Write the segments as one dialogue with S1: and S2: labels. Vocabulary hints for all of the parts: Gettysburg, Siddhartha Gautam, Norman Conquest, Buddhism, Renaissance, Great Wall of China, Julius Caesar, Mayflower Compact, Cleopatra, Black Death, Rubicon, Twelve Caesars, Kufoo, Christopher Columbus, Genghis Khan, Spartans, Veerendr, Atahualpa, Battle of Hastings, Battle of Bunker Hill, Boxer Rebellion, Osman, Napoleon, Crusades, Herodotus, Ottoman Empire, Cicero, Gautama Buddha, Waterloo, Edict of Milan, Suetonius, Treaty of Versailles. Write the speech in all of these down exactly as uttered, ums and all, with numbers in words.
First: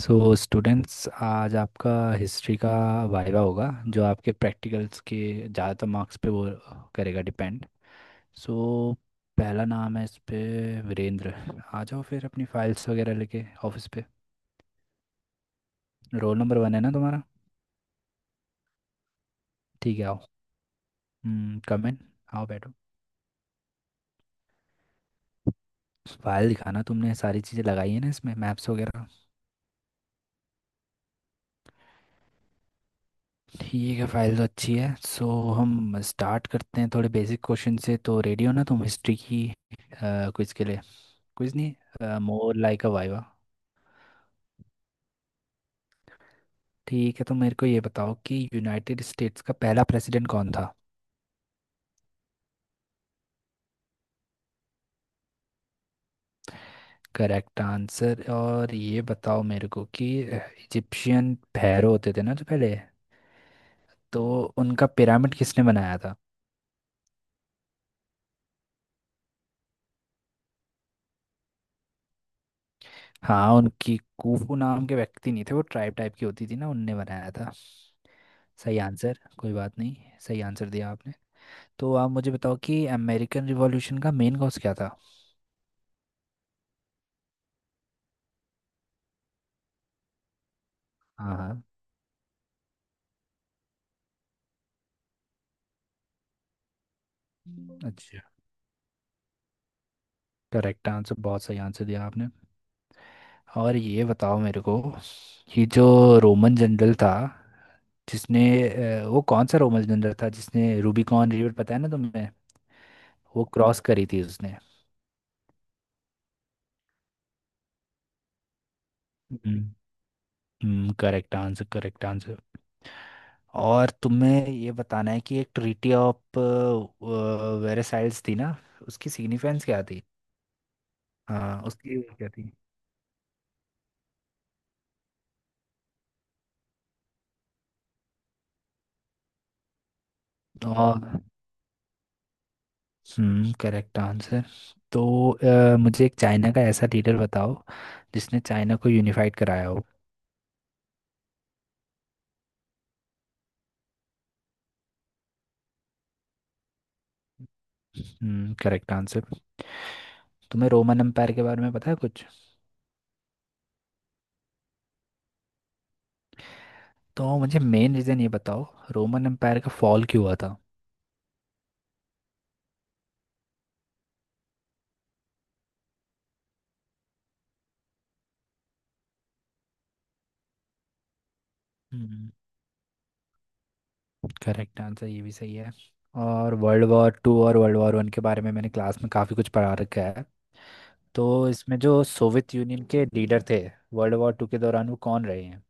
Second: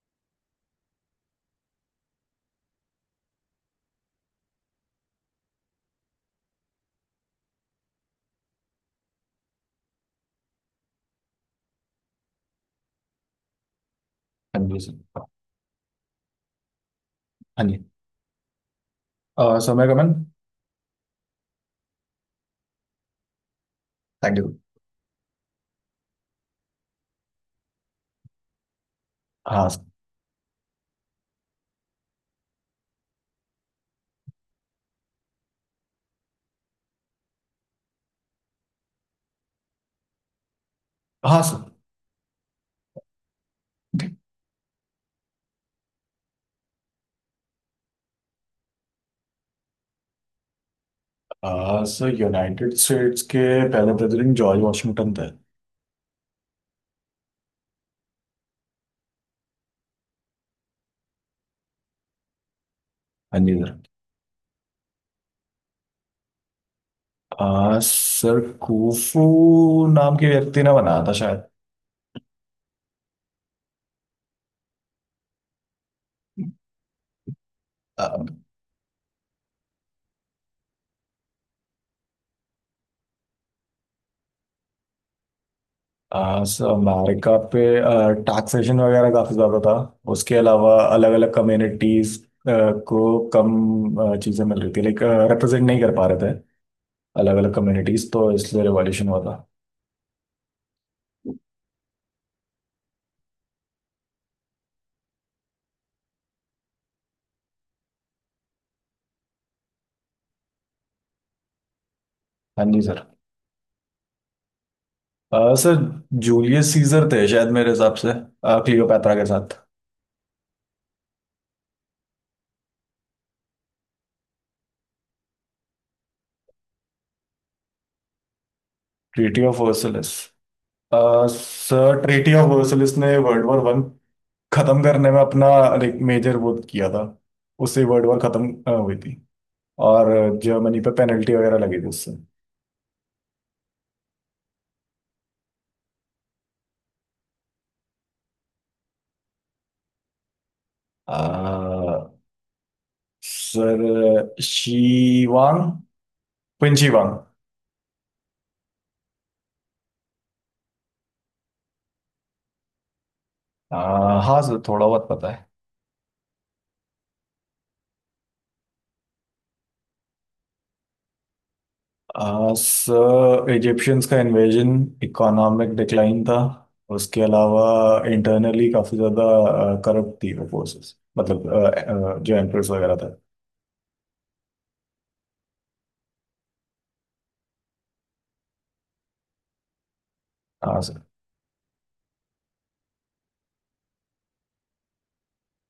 S1: सो students, आज आपका history का वाइवा होगा, जो आपके प्रैक्टिकल्स के ज़्यादातर मार्क्स पे वो करेगा डिपेंड। सो, पहला नाम है इस पे वीरेंद्र। आ जाओ फिर अपनी फाइल्स वगैरह लेके ऑफिस पे।
S2: Amazing.
S1: रोल नंबर वन है ना तुम्हारा?
S2: Onion. Uh, so
S1: ठीक है, आओ।
S2: Megaman,
S1: कम इन। आओ बैठो।
S2: thank you.
S1: फाइल दिखाना, तुमने सारी चीज़ें लगाई है ना इसमें मैप्स वगैरह?
S2: हाँ सर।
S1: ठीक है, फाइल तो अच्छी है। सो हम स्टार्ट करते हैं थोड़े बेसिक क्वेश्चन से। तो रेडी हो ना तुम हिस्ट्री की क्विज के लिए?
S2: हाँ
S1: कुछ
S2: सर।
S1: नहीं, मोर लाइक अ वाइवा। ठीक है, तो मेरे को ये बताओ कि यूनाइटेड स्टेट्स का पहला प्रेसिडेंट कौन था?
S2: अ, सर यूनाइटेड स्टेट्स के पहले प्रेसिडेंट जॉर्ज वाशिंगटन थे।
S1: Correct answer. और ये बताओ मेरे को कि इजिप्शियन pharaoh होते थे ना जो पहले,
S2: हाँ जी सर।
S1: तो उनका पिरामिड किसने बनाया था?
S2: आ, सर कुफू नाम के व्यक्ति ने बनाया था शायद।
S1: हाँ उनकी, कूफू नाम के व्यक्ति नहीं थे, वो ट्राइब टाइप की होती थी ना, उनने बनाया था।
S2: आ,
S1: सही आंसर, कोई बात नहीं। सही आंसर दिया आपने। तो आप मुझे बताओ कि अमेरिकन रिवॉल्यूशन का मेन कॉज क्या था?
S2: सर अमेरिका पे टैक्सेशन वगैरह काफी ज्यादा था। उसके अलावा अलग अलग
S1: हाँ, हाँ।
S2: कम्युनिटीज को कम अ, चीजें मिल रही थी, लाइक रिप्रेजेंट नहीं कर पा रहे थे अलग अलग कम्युनिटीज,
S1: अच्छा,
S2: तो इसलिए रिवॉल्यूशन हुआ था।
S1: Correct answer. बहुत सही आंसर दिया आपने। और ये बताओ मेरे को कि जो रोमन जनरल था जिसने, अ, वो कौन सा रोमन जनरल था जिसने रूबिकॉन रिवर, पता है ना तुम्हें?
S2: हाँ जी सर।
S1: वो क्रॉस करी थी उसने।
S2: आ, सर जूलियस सीजर थे शायद मेरे हिसाब से। आ, क्लियोपैत्रा के साथ।
S1: Hmm, correct answer, correct answer. और तुम्हें ये बताना है कि एक ट्रीटी ऑफ वेरेसाइल्स थी ना, उसकी
S2: ट्रीटी ऑफ
S1: सिग्निफिकेंस क्या थी?
S2: वर्सलिस। आ,
S1: हाँ उसकी,
S2: सर
S1: वो क्या
S2: ट्रीटी ऑफ वर्सलिस ने वर्ल्ड वॉर वन खत्म करने में अपना, लाइक मेजर वो किया था। उससे वर्ल्ड वॉर खत्म आ, हुई थी और जर्मनी पे
S1: थी।
S2: पेनल्टी वगैरह लगी थी उससे।
S1: Hmm, correct answer. तो अ, मुझे एक चाइना का ऐसा लीडर बताओ जिसने चाइना को यूनिफाइड कराया हो।
S2: आ, सर शीवांग, पिंशीवांग।
S1: Hmm, correct answer. तुम्हें रोमन एम्पायर के बारे में पता है कुछ?
S2: हाँ सर थोड़ा बहुत पता है।
S1: तो मुझे मेन रीज़न ये बताओ, रोमन एम्पायर का फॉल क्यों हुआ था?
S2: सर इजिप्शियंस का इन्वेजन, इकोनॉमिक डिक्लाइन था। उसके अलावा इंटरनली काफ़ी ज़्यादा करप्ट थी वो फोर्सेस, मतलब अ, अ,
S1: हम्म,
S2: जो एम्प्रेस वगैरह था।
S1: करेक्ट आंसर, ये भी सही है। और वर्ल्ड वॉर टू और वर्ल्ड वॉर वन के बारे में मैंने क्लास में काफ़ी कुछ पढ़ा रखा है।
S2: हाँ सर।
S1: तो इसमें जो सोवियत यूनियन के लीडर थे वर्ल्ड वॉर टू के दौरान, वो कौन रहे हैं?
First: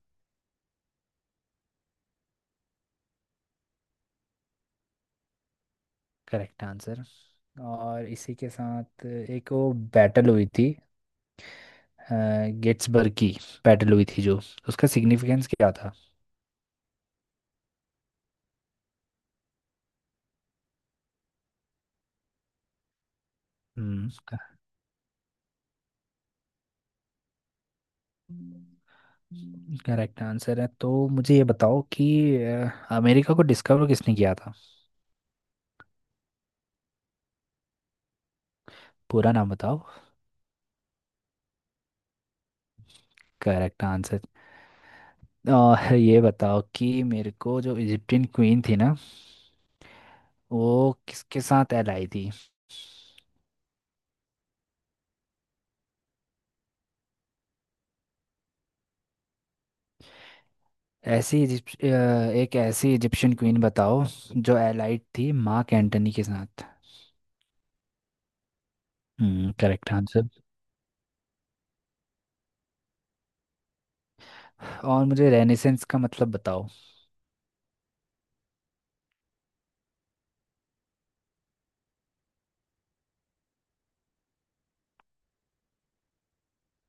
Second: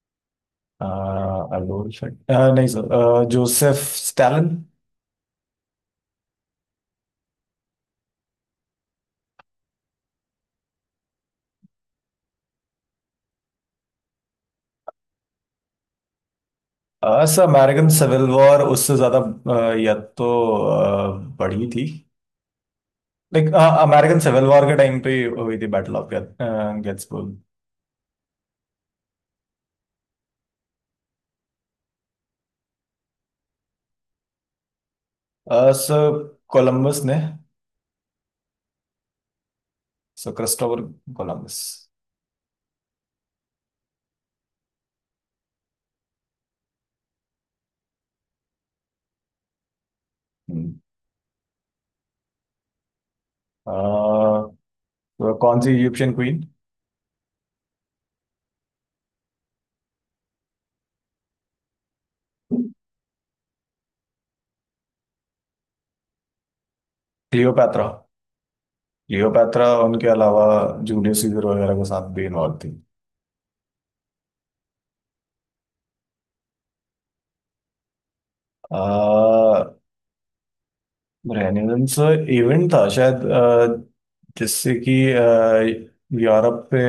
S2: अल्बोल, नहीं सर, अ, जोसेफ स्टालिन।
S1: Correct answer. और इसी के साथ एक वो बैटल हुई थी गेट्सबर्ग की, बैटल हुई थी जो, उसका सिग्निफिकेंस क्या था?
S2: अ, सर अमेरिकन सिविल वॉर उससे ज़्यादा अ, या तो अ, बड़ी थी, like
S1: hmm,
S2: American civil war के टाइम पे हुई थी battle of Gettysburg.
S1: Correct answer है। तो मुझे ये बताओ कि अ, अमेरिका को डिस्कवर किसने किया था?
S2: सर कोलंबस ने।
S1: पूरा नाम बताओ।
S2: Sir Christopher Columbus.
S1: Correct answer. और ये बताओ कि मेरे को जो इजिप्टियन क्वीन थी ना,
S2: हम्म।
S1: वो किसके साथ एलाई थी?
S2: आ, तो कौन सी इजिप्शियन क्वीन?
S1: ऐसी इजिप्ट अ, एक ऐसी इजिप्शियन क्वीन बताओ जो एलाइड थी मार्क एंटनी के साथ।
S2: क्लियोपैत्रा।
S1: हम्म,
S2: क्लियोपैत्रा
S1: करेक्ट
S2: उनके
S1: आंसर।
S2: अलावा जूलियस सीजर वगैरह के साथ भी इन्वॉल्व थी।
S1: और मुझे रेनेसेंस का मतलब बताओ।
S2: आ, रेनेसांस इवेंट था शायद, आ, जिससे कि आ, यूरोप पे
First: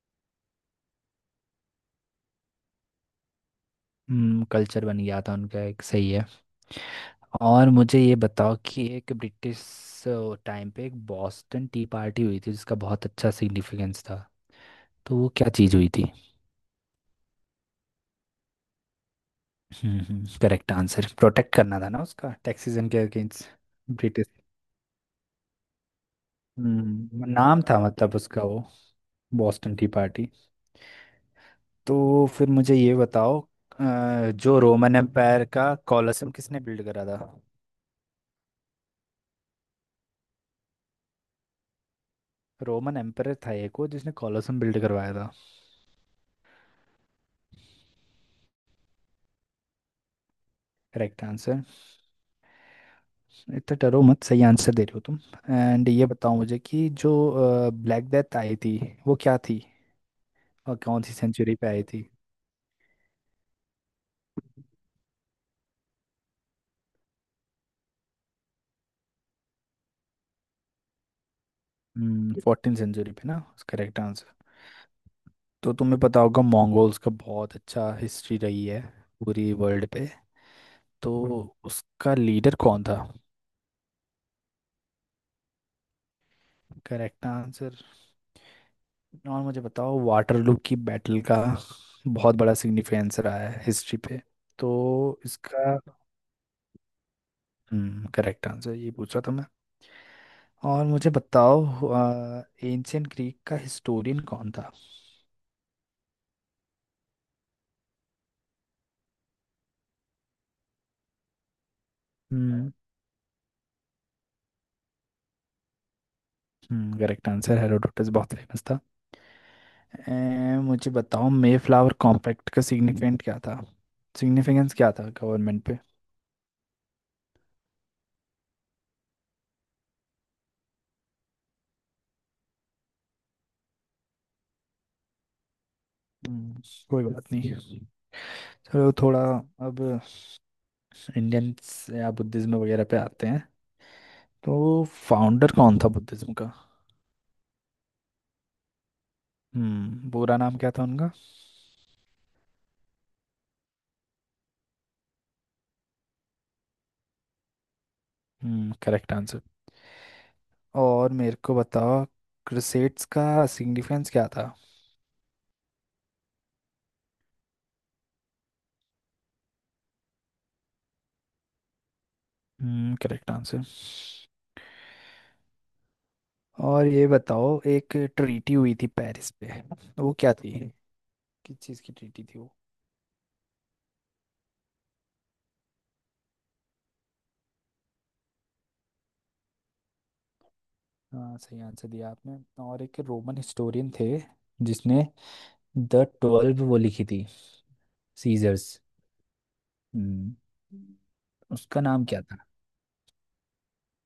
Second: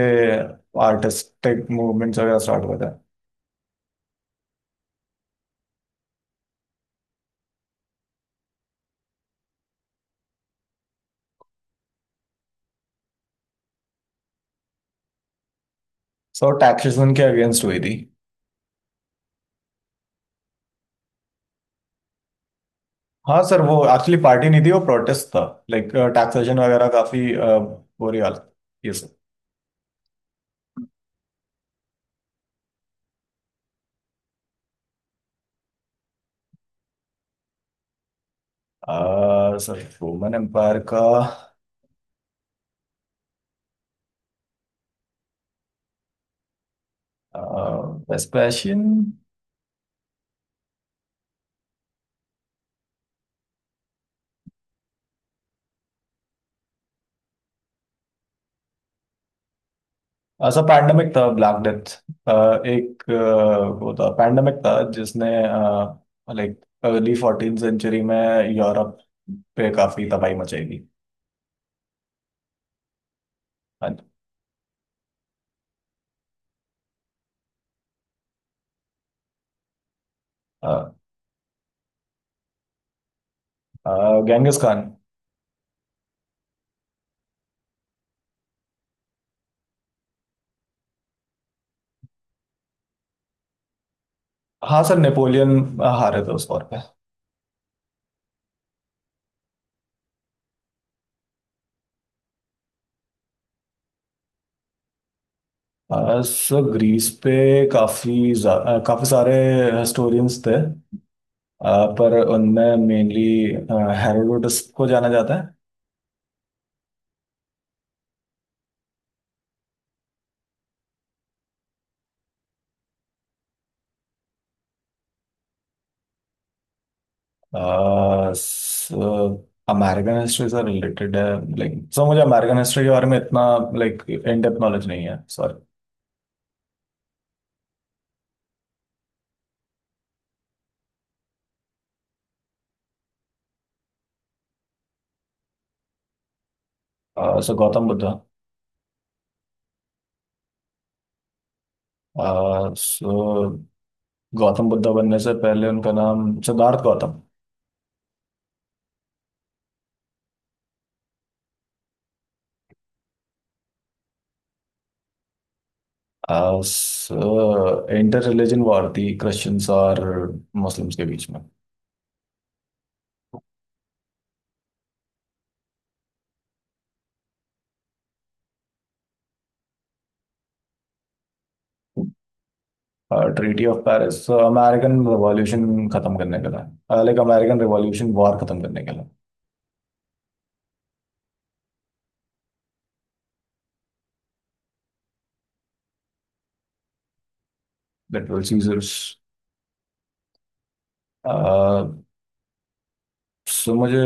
S2: आर्टिस्टिक मूवमेंट्स वगैरह स्टार्ट हुआ था।
S1: हम्म, कल्चर बन गया था उनका एक, सही है। और मुझे ये बताओ कि एक ब्रिटिश टाइम पे एक बॉस्टन टी पार्टी हुई थी जिसका बहुत अच्छा सिग्निफिकेंस था, तो वो क्या चीज़ हुई थी?
S2: सो टैक्सेशन के अगेंस्ट हुई थी।
S1: Hmm, hmm, correct answer. Protect करना था ना उसका, टैक्सेशन के
S2: हाँ
S1: अगेंस्ट।
S2: सर वो एक्चुअली
S1: ब्रिटिश।
S2: पार्टी नहीं थी, वो प्रोटेस्ट था। लाइक टैक्सेशन वगैरह
S1: हम्म,
S2: काफी आ,
S1: नाम था मतलब
S2: बुरी
S1: उसका
S2: हालत,
S1: वो,
S2: ये सर।
S1: Boston tea party. तो फिर मुझे ये बताओ, अ, जो रोमन एम्पायर का कॉलोसम किसने बिल्ड करा था?
S2: आ, सर रोमन एम्पायर का
S1: रोमन एम्परर था एक वो जिसने कॉलोसम बिल्ड करवाया था।
S2: अह, वेस्पेशियन।
S1: Correct answer. इतना डरो मत, सही आंसर दे रहे हो तुम। एंड ये बताओ मुझे कि जो ब्लैक डेथ आई थी, वो क्या थी?
S2: ऐसा
S1: और कौन सी
S2: पैंडमिक था ब्लैक
S1: सेंचुरी पे आई
S2: डेथ।
S1: थी?
S2: एक अ, वो था, पैंडमिक था जिसने, लाइक, अर्ली फोर्टीन सेंचुरी में यूरोप पे काफी तबाही मचाई थी।
S1: फोर्टीन सेंचुरी पे ना?
S2: हाँ
S1: करेक्ट
S2: जी।
S1: आंसर। तो तुम्हें पता होगा मंगोल्स का बहुत अच्छा हिस्ट्री रही है पूरी वर्ल्ड पे,
S2: अ,
S1: तो उसका लीडर कौन था?
S2: अ, गेंगिस खान।
S1: Correct answer. और मुझे बताओ वाटरलू की बैटल का बहुत बड़ा सिग्निफिकेंस रहा है हिस्ट्री पे,
S2: हाँ सर
S1: तो
S2: नेपोलियन
S1: इसका।
S2: हारे थे उस वॉर पे।
S1: हम्म, करेक्ट आंसर, ये पूछ रहा था मैं। और मुझे बताओ एंशियंट ग्रीक का हिस्टोरियन कौन था?
S2: अ, सर ग्रीस पे काफी जा- अ, काफी सारे हिस्टोरियंस थे, अ, पर
S1: हम्म,
S2: उनमें मेनली हेरोडोटस को जाना जाता है।
S1: Hmm, correct answer. हेरोडोटस बहुत फेमस था। ए, मुझे बताओ मे फ्लावर कॉम्पैक्ट का सिग्निफिकेंट क्या था, सिग्निफिकेंस क्या था गवर्नमेंट पे?
S2: आ, स, अमेरिकन हिस्ट्री से रिलेटेड है, लाइक, सो मुझे अमेरिकन हिस्ट्री के बारे में इतना, लाइक, इन डेप्थ नॉलेज नहीं है, सॉरी।
S1: हम्म, कोई बात नहीं। चलो थोड़ा अब इंडियंस या बुद्धिज्म वगैरह पे आते हैं। तो फाउंडर कौन था बुद्धिज्म का?
S2: सो गौतम बुद्धा।
S1: हम्म, पूरा नाम क्या था उनका?
S2: सो गौतम बुद्धा बनने से पहले उनका नाम Siddhartha Gautam.
S1: Hmm, correct answer. और मेरे को बताओ क्रुसेड्स का सिग्निफिकेंस क्या था?
S2: सो इंटर रिलीजन वॉर थी क्रिश्चियंस और मुस्लिम्स के बीच में।
S1: Hmm, correct answer. और ये बताओ, एक ट्रीटी हुई थी पेरिस पे, वो क्या थी? किस चीज़ की ट्रीटी थी वो?
S2: Treaty of Paris American revolution खत्म करने के लिए, लाइक अमेरिकन रिवॉल्यूशन वॉर खत्म करने के लिए।
S1: हाँ, सही आंसर दिया आपने। और एक रोमन हिस्टोरियन थे जिसने द ट्वेल्व वो लिखी थी।
S2: Literal
S1: Caesars.
S2: सीजर्स।
S1: हम्म, उसका नाम क्या था?
S2: सो मुझे,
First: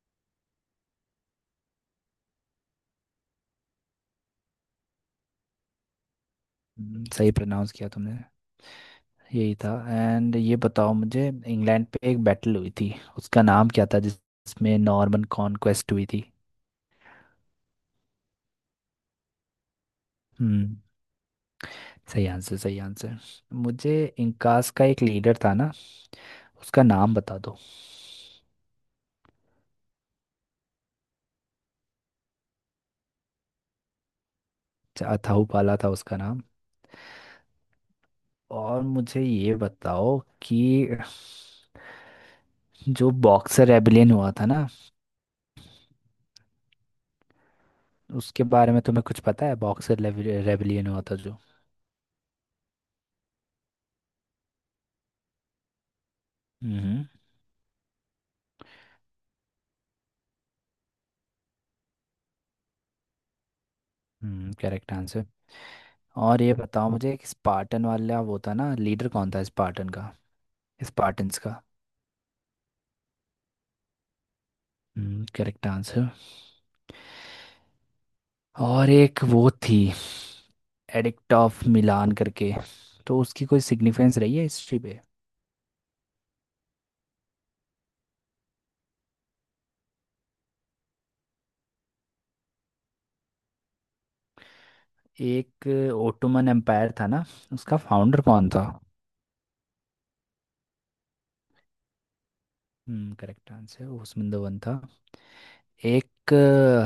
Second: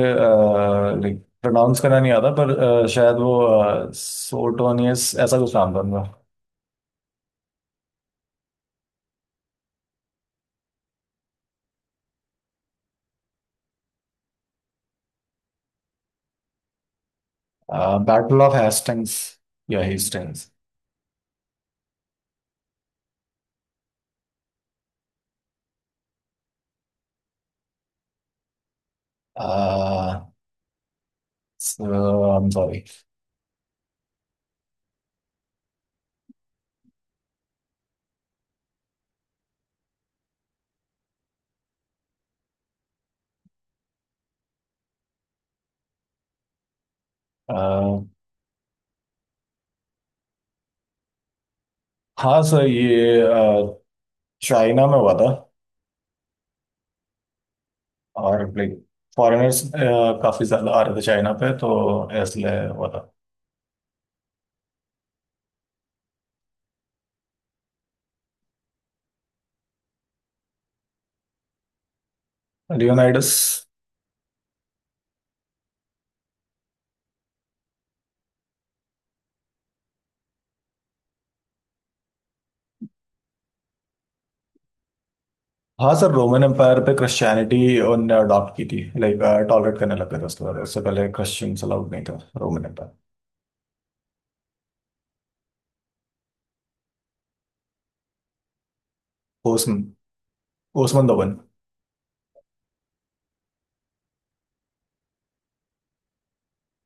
S2: लाइक, प्रोनाउंस करना नहीं आता पर अ, शायद वो सोटोनियस ऐसा कुछ नाम था उनका।
S1: हम्म, सही प्रोनाउंस किया तुमने, यही था। एंड ये बताओ मुझे, इंग्लैंड पे एक बैटल हुई थी, उसका नाम क्या था जिस- जिसमें नॉर्मन कॉन्क्वेस्ट हुई थी?
S2: बैटल ऑफ हेस्टिंग्स या हेस्टिंग्स।
S1: हम्म, सही आंसर, सही आंसर। मुझे इंकास का एक लीडर था ना, उसका नाम बता दो।
S2: So I am sorry.
S1: अच्छा, अथाहुपाला था उसका नाम। और मुझे ये बताओ कि जो बॉक्सर रेबिलियन हुआ था ना, उसके बारे में तुम्हें कुछ पता है, बॉक्सर रेबिलियन हुआ था जो?
S2: हाँ सर ये चाइना में हुआ था।
S1: हम्म,
S2: और, लाइक, फॉरेनर्स काफ़ी ज़्यादा आ रहे थे चाइना पे, तो इसलिए हुआ था।
S1: Hmm, correct answer. और ये बताओ मुझे कि स्पार्टन वाला वो था ना, लीडर कौन था स्पार्टन का, स्पार्टन्स का?
S2: लियोनाइडस।
S1: Hmm, correct answer. और एक वो थी एडिक्ट ऑफ मिलान करके, तो उसकी कोई सिग्निफिकेंस रही है हिस्ट्री पे?
S2: हाँ सर रोमन एम्पायर पे क्रिश्चियनिटी उनने अडॉप्ट की थी, लाइक टॉलरेट करने लग गए थे उसके बाद। उससे पहले क्रिश्चियंस अलाउड नहीं था रोमन एम्पायर।
S1: एक ओटोमन एम्पायर था ना, उसका फाउंडर कौन था?
S2: ओसमन, ओसमन दोवन।
S1: Hmm, correct answer, Osman one था। एक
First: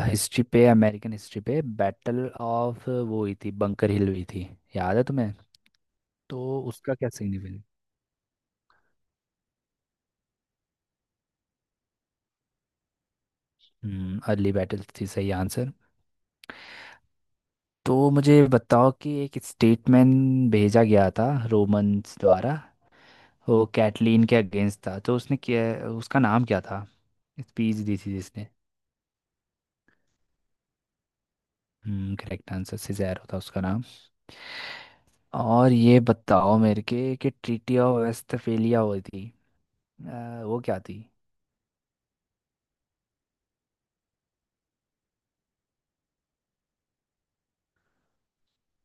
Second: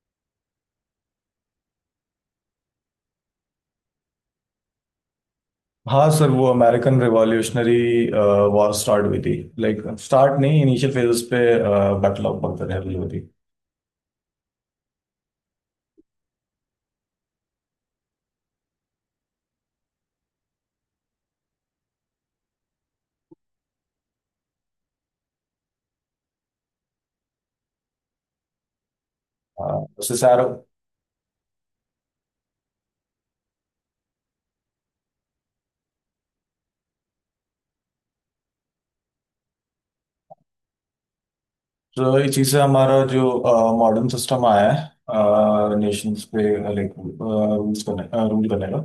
S1: हिस्ट्री पे, अमेरिकन हिस्ट्री पे, बैटल ऑफ वो हुई थी, बंकर हिल हुई थी, याद है तुम्हें?
S2: हाँ सर वो
S1: तो उसका
S2: अमेरिकन
S1: क्या सिग्निफिकेंस?
S2: रिवॉल्यूशनरी वॉर स्टार्ट हुई थी, लाइक स्टार्ट नहीं इनिशियल फेजेस पे बैटल ऑफ बंकर हिल हुई थी।
S1: हम्म, अर्ली बैटल थी, सही आंसर। तो मुझे बताओ कि एक स्टेटमेंट भेजा गया था रोमन्स द्वारा, वो कैटलीन के अगेंस्ट था, तो उसने क्या, उसका नाम क्या था, स्पीच दी थी जिसने?
S2: हाँ, उससे sir.
S1: Hmm, correct answer, Cicero था उसका नाम। और ये बताओ मेरे के कि ट्रीटी ऑफ वेस्टफेलिया हुई थी, अ, वो क्या थी?
S2: तो इस चीज़ से हमारा जो मॉडर्न सिस्टम आया है नेशंस पे, लाइक रूल्स करने रूल करने का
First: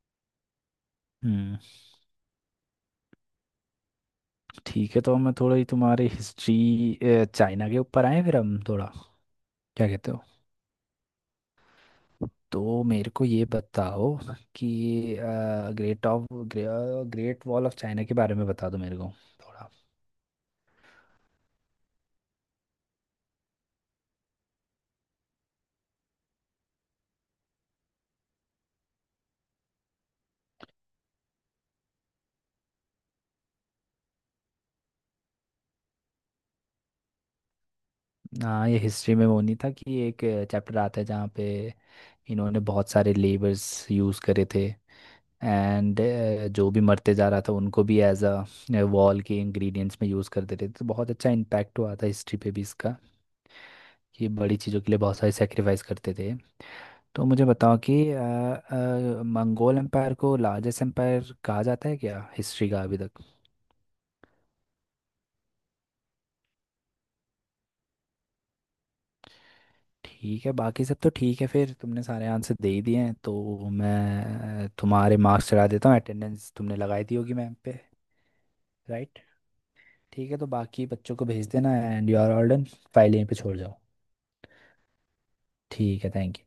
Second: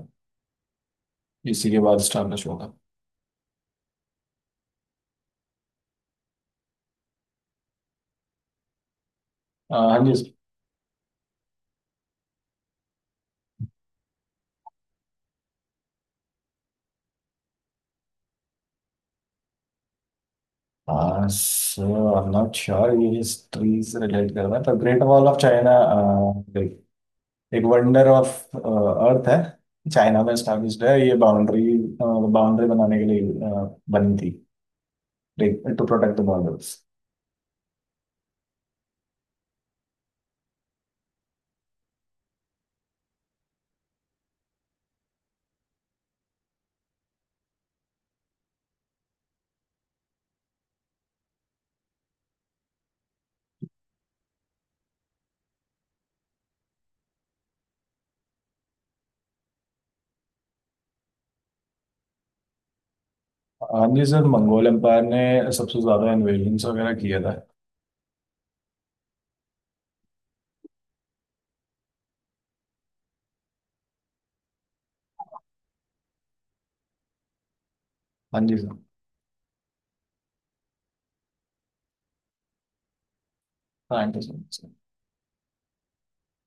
S1: हम्म,
S2: इसी के बाद स्टार्निश होगा।
S1: ठीक है। तो मैं थोड़ा ही तुम्हारी हिस्ट्री चाइना के ऊपर आए फिर हम थोड़ा,
S2: अह,
S1: क्या
S2: हाँ
S1: कहते हो?
S2: जी।
S1: तो मेरे को ये बताओ कि great of great wall of China के बारे में बता दो मेरे को थोड़ा।
S2: हाँ so I am not sure ये हिस्ट्री से रिलेट कर रहा है पर ग्रेट वॉल ऑफ चाइना एक वंडर ऑफ अर्थ है। चाइना में स्टैब्लिश्ड है, ये बाउंड्री बाउंड्री बनाने के लिए अह, बनी थी, टू प्रोटेक्ट द बॉर्डर्स।
S1: हाँ, ये हिस्ट्री में वो नहीं था कि एक चैप्टर आता है जहाँ पे इन्होंने बहुत सारे लेबर्स यूज़ करे थे, एंड जो भी मरते जा रहा था उनको भी एज अ वॉल के इंग्रेडिएंट्स में यूज़ करते थे। तो बहुत अच्छा इम्पैक्ट हुआ था हिस्ट्री पे भी इसका, कि बड़ी चीज़ों के लिए बहुत सारे सेक्रीफाइस करते थे। तो मुझे बताओ कि अ, अ, मंगोल एम्पायर को लार्जेस्ट एम्पायर कहा जाता है क्या हिस्ट्री का अभी तक?
S2: हाँ जी सर मंगोल एम्पायर ने सबसे ज्यादा इन्वेजन वगैरह किया था।
S1: ठीक है, बाकी सब तो ठीक है। फिर तुमने सारे आंसर दे ही दिए हैं तो मैं अ, तुम्हारे मार्क्स चढ़ा देता हूँ। अटेंडेंस तुमने लगाई दी होगी मैम पे?
S2: हाँ जी सर।
S1: राइट। ठीक है, तो बाकी बच्चों को भेज देना, and you are all done. File यहीं पे छोड़ जाओ।
S2: Thank you so much.
S1: ठीक है, थैंक यू।